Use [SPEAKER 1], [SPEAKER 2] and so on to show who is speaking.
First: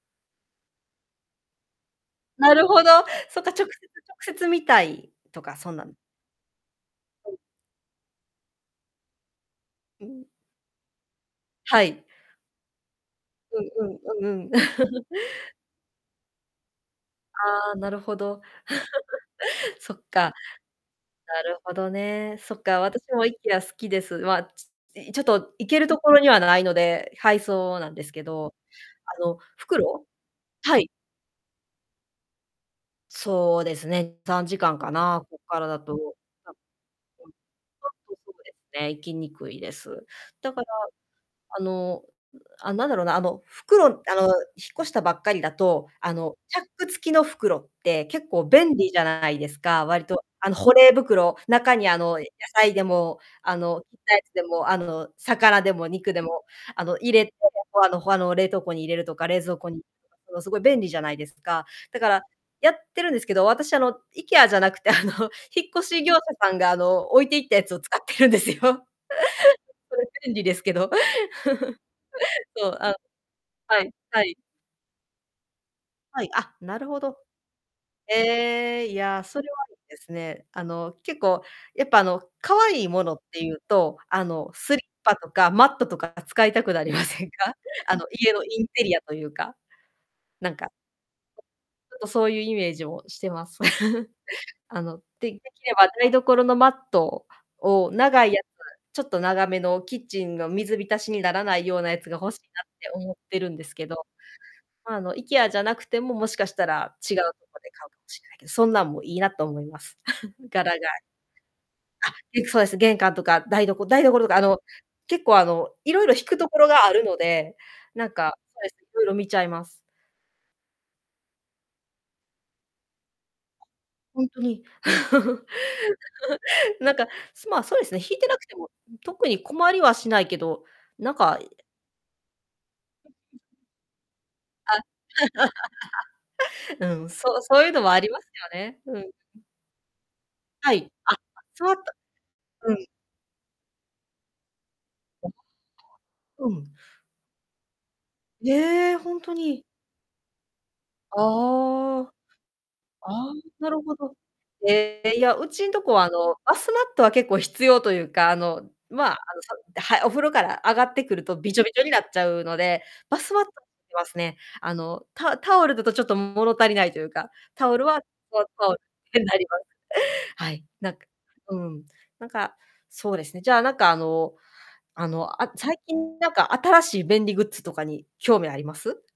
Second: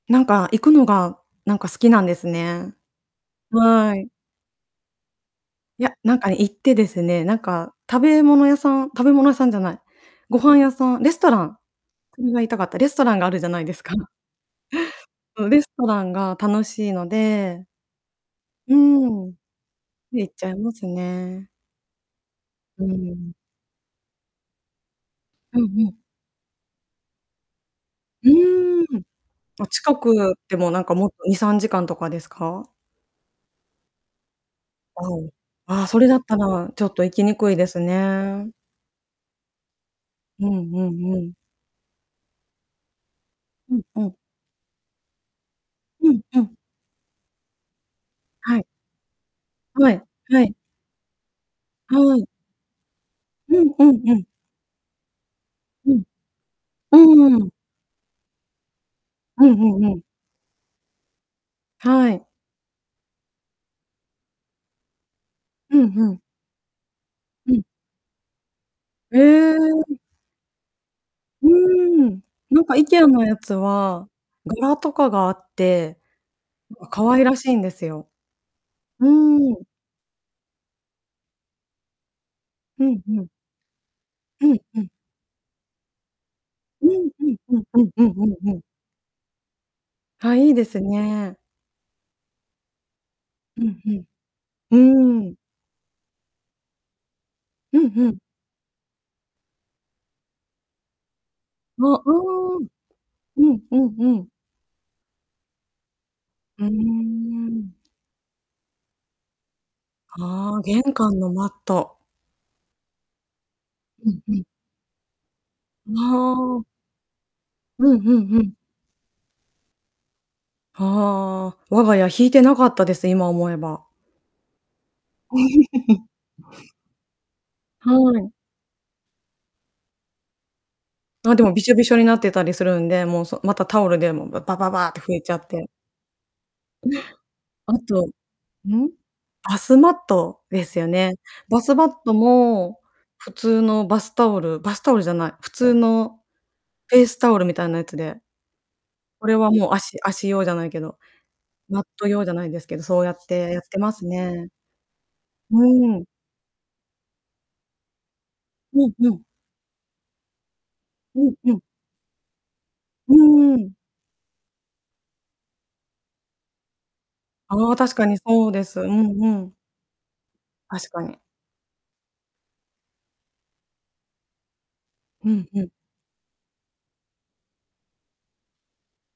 [SPEAKER 1] なんか行くのが、なんか好きなんです
[SPEAKER 2] なる
[SPEAKER 1] ね。
[SPEAKER 2] ほど。そっか。直接直
[SPEAKER 1] はい。
[SPEAKER 2] 接見たいとか、そん
[SPEAKER 1] い
[SPEAKER 2] なん
[SPEAKER 1] や、なんか行ってですね。
[SPEAKER 2] う
[SPEAKER 1] な
[SPEAKER 2] ん。
[SPEAKER 1] んか食べ物屋さん食べ物屋さんじゃない。
[SPEAKER 2] うん。
[SPEAKER 1] ご飯屋さん。レストラン。
[SPEAKER 2] はい。
[SPEAKER 1] それが言いたかった。レストランがあるじゃな
[SPEAKER 2] う
[SPEAKER 1] い
[SPEAKER 2] ん
[SPEAKER 1] です
[SPEAKER 2] う
[SPEAKER 1] か。
[SPEAKER 2] ん、うんうん。
[SPEAKER 1] そう。レストランが楽しいので。
[SPEAKER 2] ああ。なるほど。
[SPEAKER 1] うん。
[SPEAKER 2] そっか。
[SPEAKER 1] 行っちゃいます
[SPEAKER 2] な
[SPEAKER 1] ね。
[SPEAKER 2] るほどね。そっか。
[SPEAKER 1] う
[SPEAKER 2] 私も
[SPEAKER 1] ん。
[SPEAKER 2] IKEA 好きです。まあ、ちょ、いちょっと、
[SPEAKER 1] うん
[SPEAKER 2] 行け
[SPEAKER 1] う
[SPEAKER 2] ると
[SPEAKER 1] ん。
[SPEAKER 2] ころにはないので、配送なんですけ
[SPEAKER 1] う
[SPEAKER 2] ど。
[SPEAKER 1] ーん。
[SPEAKER 2] あの、
[SPEAKER 1] あ、近
[SPEAKER 2] 袋
[SPEAKER 1] くでも、
[SPEAKER 2] は
[SPEAKER 1] なん
[SPEAKER 2] い。
[SPEAKER 1] か、もっと、2、3時間とかですか？
[SPEAKER 2] そうですね。3時間か
[SPEAKER 1] あ、う
[SPEAKER 2] な、
[SPEAKER 1] ん。
[SPEAKER 2] こっからだ
[SPEAKER 1] ああ、それだ
[SPEAKER 2] と。
[SPEAKER 1] った
[SPEAKER 2] た
[SPEAKER 1] ら、ちょっと行き
[SPEAKER 2] ぶん、うん。
[SPEAKER 1] にくいです
[SPEAKER 2] そう
[SPEAKER 1] ね。
[SPEAKER 2] ですね。行きにくいです。
[SPEAKER 1] う
[SPEAKER 2] だから、
[SPEAKER 1] んうんうん。
[SPEAKER 2] あの、う、あ、なんだろうな。あの、
[SPEAKER 1] うん、
[SPEAKER 2] 袋あの、
[SPEAKER 1] うん。
[SPEAKER 2] 引っ越したばっかりだと、
[SPEAKER 1] う
[SPEAKER 2] あ
[SPEAKER 1] ん、
[SPEAKER 2] の、
[SPEAKER 1] うん。
[SPEAKER 2] チャック付きの袋って結構
[SPEAKER 1] はい。
[SPEAKER 2] 便利じゃないですか。
[SPEAKER 1] はい、
[SPEAKER 2] 割と、
[SPEAKER 1] は
[SPEAKER 2] あ
[SPEAKER 1] い。
[SPEAKER 2] の、保冷袋。中に、あ
[SPEAKER 1] は
[SPEAKER 2] の、
[SPEAKER 1] い。
[SPEAKER 2] 野菜でも、
[SPEAKER 1] う
[SPEAKER 2] あ
[SPEAKER 1] ん
[SPEAKER 2] の、
[SPEAKER 1] う
[SPEAKER 2] 切っ
[SPEAKER 1] ん
[SPEAKER 2] た
[SPEAKER 1] う
[SPEAKER 2] や
[SPEAKER 1] ん。
[SPEAKER 2] つでも、あの、魚でも
[SPEAKER 1] うん。
[SPEAKER 2] 肉でも、あ
[SPEAKER 1] う
[SPEAKER 2] の、入れて、
[SPEAKER 1] んうん。
[SPEAKER 2] ほ、あの、ほ、あの、冷凍庫に入れるとか、冷
[SPEAKER 1] うん
[SPEAKER 2] 蔵庫
[SPEAKER 1] う
[SPEAKER 2] に
[SPEAKER 1] んうん。
[SPEAKER 2] すごい便利じゃないですか。だか
[SPEAKER 1] は
[SPEAKER 2] ら、
[SPEAKER 1] い。
[SPEAKER 2] やってるんですけど、私、あの、IKEA じゃなくて、あの、引っ
[SPEAKER 1] う
[SPEAKER 2] 越
[SPEAKER 1] ん
[SPEAKER 2] し
[SPEAKER 1] う
[SPEAKER 2] 業
[SPEAKER 1] ん。
[SPEAKER 2] 者さんが、あの、置いていっ
[SPEAKER 1] う
[SPEAKER 2] た
[SPEAKER 1] ん。
[SPEAKER 2] やつを使ってるんですよ。
[SPEAKER 1] へえ。うん。
[SPEAKER 2] それ便利ですけど。
[SPEAKER 1] うーん。なん
[SPEAKER 2] そ
[SPEAKER 1] か
[SPEAKER 2] う、あ、
[SPEAKER 1] IKEA のやつ
[SPEAKER 2] はい、
[SPEAKER 1] は、
[SPEAKER 2] はい。
[SPEAKER 1] 柄とかがあって、
[SPEAKER 2] はい。あ、
[SPEAKER 1] な
[SPEAKER 2] な
[SPEAKER 1] ん
[SPEAKER 2] る
[SPEAKER 1] か、
[SPEAKER 2] ほ
[SPEAKER 1] 可
[SPEAKER 2] ど。
[SPEAKER 1] 愛らしいんですよ。
[SPEAKER 2] へえ。い
[SPEAKER 1] う
[SPEAKER 2] や、それは
[SPEAKER 1] ーん。
[SPEAKER 2] いいですね。あの、結構、やっぱ、あの、可愛
[SPEAKER 1] う
[SPEAKER 2] い
[SPEAKER 1] ん
[SPEAKER 2] もの
[SPEAKER 1] う
[SPEAKER 2] っ
[SPEAKER 1] ん。
[SPEAKER 2] ていうと、あ
[SPEAKER 1] う
[SPEAKER 2] の、
[SPEAKER 1] ん、
[SPEAKER 2] ス
[SPEAKER 1] う
[SPEAKER 2] リッ
[SPEAKER 1] ん。
[SPEAKER 2] パとかマットとか使いたくな
[SPEAKER 1] う
[SPEAKER 2] りま
[SPEAKER 1] ん
[SPEAKER 2] せ
[SPEAKER 1] う
[SPEAKER 2] ん
[SPEAKER 1] ん
[SPEAKER 2] か？
[SPEAKER 1] うんうん
[SPEAKER 2] あ
[SPEAKER 1] う
[SPEAKER 2] の、
[SPEAKER 1] んう
[SPEAKER 2] 家の
[SPEAKER 1] んうん。
[SPEAKER 2] インテリアというか。
[SPEAKER 1] あ、い
[SPEAKER 2] な
[SPEAKER 1] い
[SPEAKER 2] ん
[SPEAKER 1] で
[SPEAKER 2] か。
[SPEAKER 1] すね。
[SPEAKER 2] ちょっと、そういうイメージもしてます。
[SPEAKER 1] うんうん。
[SPEAKER 2] あの、
[SPEAKER 1] うー
[SPEAKER 2] で
[SPEAKER 1] ん。
[SPEAKER 2] できれば台所のマット
[SPEAKER 1] うん
[SPEAKER 2] を
[SPEAKER 1] うん。
[SPEAKER 2] 長いやつ。ちょっと、長めのキッチンの水浸しにならないよう
[SPEAKER 1] あ、
[SPEAKER 2] なやつが欲しい
[SPEAKER 1] う
[SPEAKER 2] な
[SPEAKER 1] ー
[SPEAKER 2] っ
[SPEAKER 1] ん。
[SPEAKER 2] て思って
[SPEAKER 1] う
[SPEAKER 2] るん
[SPEAKER 1] ん
[SPEAKER 2] で
[SPEAKER 1] う
[SPEAKER 2] すけ
[SPEAKER 1] ん
[SPEAKER 2] ど。
[SPEAKER 1] うん。
[SPEAKER 2] まあ、あの、IKEA じゃなくても、もしかし
[SPEAKER 1] う
[SPEAKER 2] た
[SPEAKER 1] ー
[SPEAKER 2] ら違うとこで
[SPEAKER 1] ん。
[SPEAKER 2] 買うかもしれないけど、そんなんも、いいなと思います。
[SPEAKER 1] ああ。
[SPEAKER 2] 柄
[SPEAKER 1] 玄
[SPEAKER 2] が。
[SPEAKER 1] 関のマット。
[SPEAKER 2] あ、結構そうです。玄関とか台どこ台
[SPEAKER 1] うん
[SPEAKER 2] 所と
[SPEAKER 1] う
[SPEAKER 2] か、あ
[SPEAKER 1] ん。
[SPEAKER 2] の、結構、あの、い
[SPEAKER 1] あ
[SPEAKER 2] ろいろ、ひくとこ
[SPEAKER 1] あ。
[SPEAKER 2] ろがあるので、
[SPEAKER 1] う
[SPEAKER 2] な
[SPEAKER 1] ん
[SPEAKER 2] ん
[SPEAKER 1] う
[SPEAKER 2] か、
[SPEAKER 1] んうん。
[SPEAKER 2] そうです。いろいろ見ちゃいます。
[SPEAKER 1] はあ、我が家ひいてなかったです。今思えば。
[SPEAKER 2] ほんとに。なんか、まあ、そうで
[SPEAKER 1] は
[SPEAKER 2] すね。ひいて
[SPEAKER 1] い。
[SPEAKER 2] なくても、特に困りはしないけど、なん
[SPEAKER 1] あ、
[SPEAKER 2] か
[SPEAKER 1] でも、びしょびしょになってたりするんで、もう、そ。また、タオルで、もう、ババ
[SPEAKER 2] あ。
[SPEAKER 1] バーって拭いちゃって。
[SPEAKER 2] うん。そう そういう
[SPEAKER 1] あ
[SPEAKER 2] のもあ
[SPEAKER 1] と、
[SPEAKER 2] りますよね。
[SPEAKER 1] ん、
[SPEAKER 2] うん。うん。
[SPEAKER 1] バスマットで
[SPEAKER 2] は
[SPEAKER 1] すよ
[SPEAKER 2] い。
[SPEAKER 1] ね。
[SPEAKER 2] あ、バ
[SPEAKER 1] バ
[SPEAKER 2] スマ
[SPEAKER 1] ス
[SPEAKER 2] ット。
[SPEAKER 1] マット
[SPEAKER 2] う
[SPEAKER 1] も、
[SPEAKER 2] ん。
[SPEAKER 1] 普通のバスタオルバスタオルじゃな
[SPEAKER 2] ほん
[SPEAKER 1] い。
[SPEAKER 2] と。
[SPEAKER 1] 普通の
[SPEAKER 2] うん。
[SPEAKER 1] フェイスタオルみたいなやつで。
[SPEAKER 2] ええ、ほん
[SPEAKER 1] こ
[SPEAKER 2] と
[SPEAKER 1] れは、
[SPEAKER 2] に。
[SPEAKER 1] もう、足足用じゃないけど。
[SPEAKER 2] あ
[SPEAKER 1] マット
[SPEAKER 2] あ。
[SPEAKER 1] 用じゃないですけど、そうや
[SPEAKER 2] あ
[SPEAKER 1] っ
[SPEAKER 2] あ、
[SPEAKER 1] てやっ
[SPEAKER 2] な
[SPEAKER 1] て
[SPEAKER 2] る
[SPEAKER 1] ま
[SPEAKER 2] ほ
[SPEAKER 1] す
[SPEAKER 2] ど。
[SPEAKER 1] ね。
[SPEAKER 2] へえ。いや、う
[SPEAKER 1] う
[SPEAKER 2] ちんとこは、
[SPEAKER 1] ん。
[SPEAKER 2] あの、バスマットは結構必要というか、あの、
[SPEAKER 1] うん、う
[SPEAKER 2] まあ、
[SPEAKER 1] ん。
[SPEAKER 2] あの、サって、はい。お風呂から上がってくる
[SPEAKER 1] うん、
[SPEAKER 2] と、び
[SPEAKER 1] う
[SPEAKER 2] ち
[SPEAKER 1] ん。
[SPEAKER 2] ょびちょになっちゃうので、
[SPEAKER 1] う
[SPEAKER 2] バスマット
[SPEAKER 1] ー
[SPEAKER 2] は
[SPEAKER 1] ん。
[SPEAKER 2] 要りますね。あの、タタオルだと、ちょっと物足りないというか、タ
[SPEAKER 1] ああ。
[SPEAKER 2] オル
[SPEAKER 1] 確
[SPEAKER 2] は、
[SPEAKER 1] かに そうです。うん
[SPEAKER 2] に
[SPEAKER 1] う
[SPEAKER 2] なり
[SPEAKER 1] ん。
[SPEAKER 2] ます。はい。
[SPEAKER 1] 確
[SPEAKER 2] なん
[SPEAKER 1] か
[SPEAKER 2] か
[SPEAKER 1] に。
[SPEAKER 2] うん。なんか、そうですね。じゃあ、なんか、あの、あ
[SPEAKER 1] う
[SPEAKER 2] の、
[SPEAKER 1] ん
[SPEAKER 2] あ、
[SPEAKER 1] うん。
[SPEAKER 2] 最近なんか、新しい便利グッズとかに興味あります？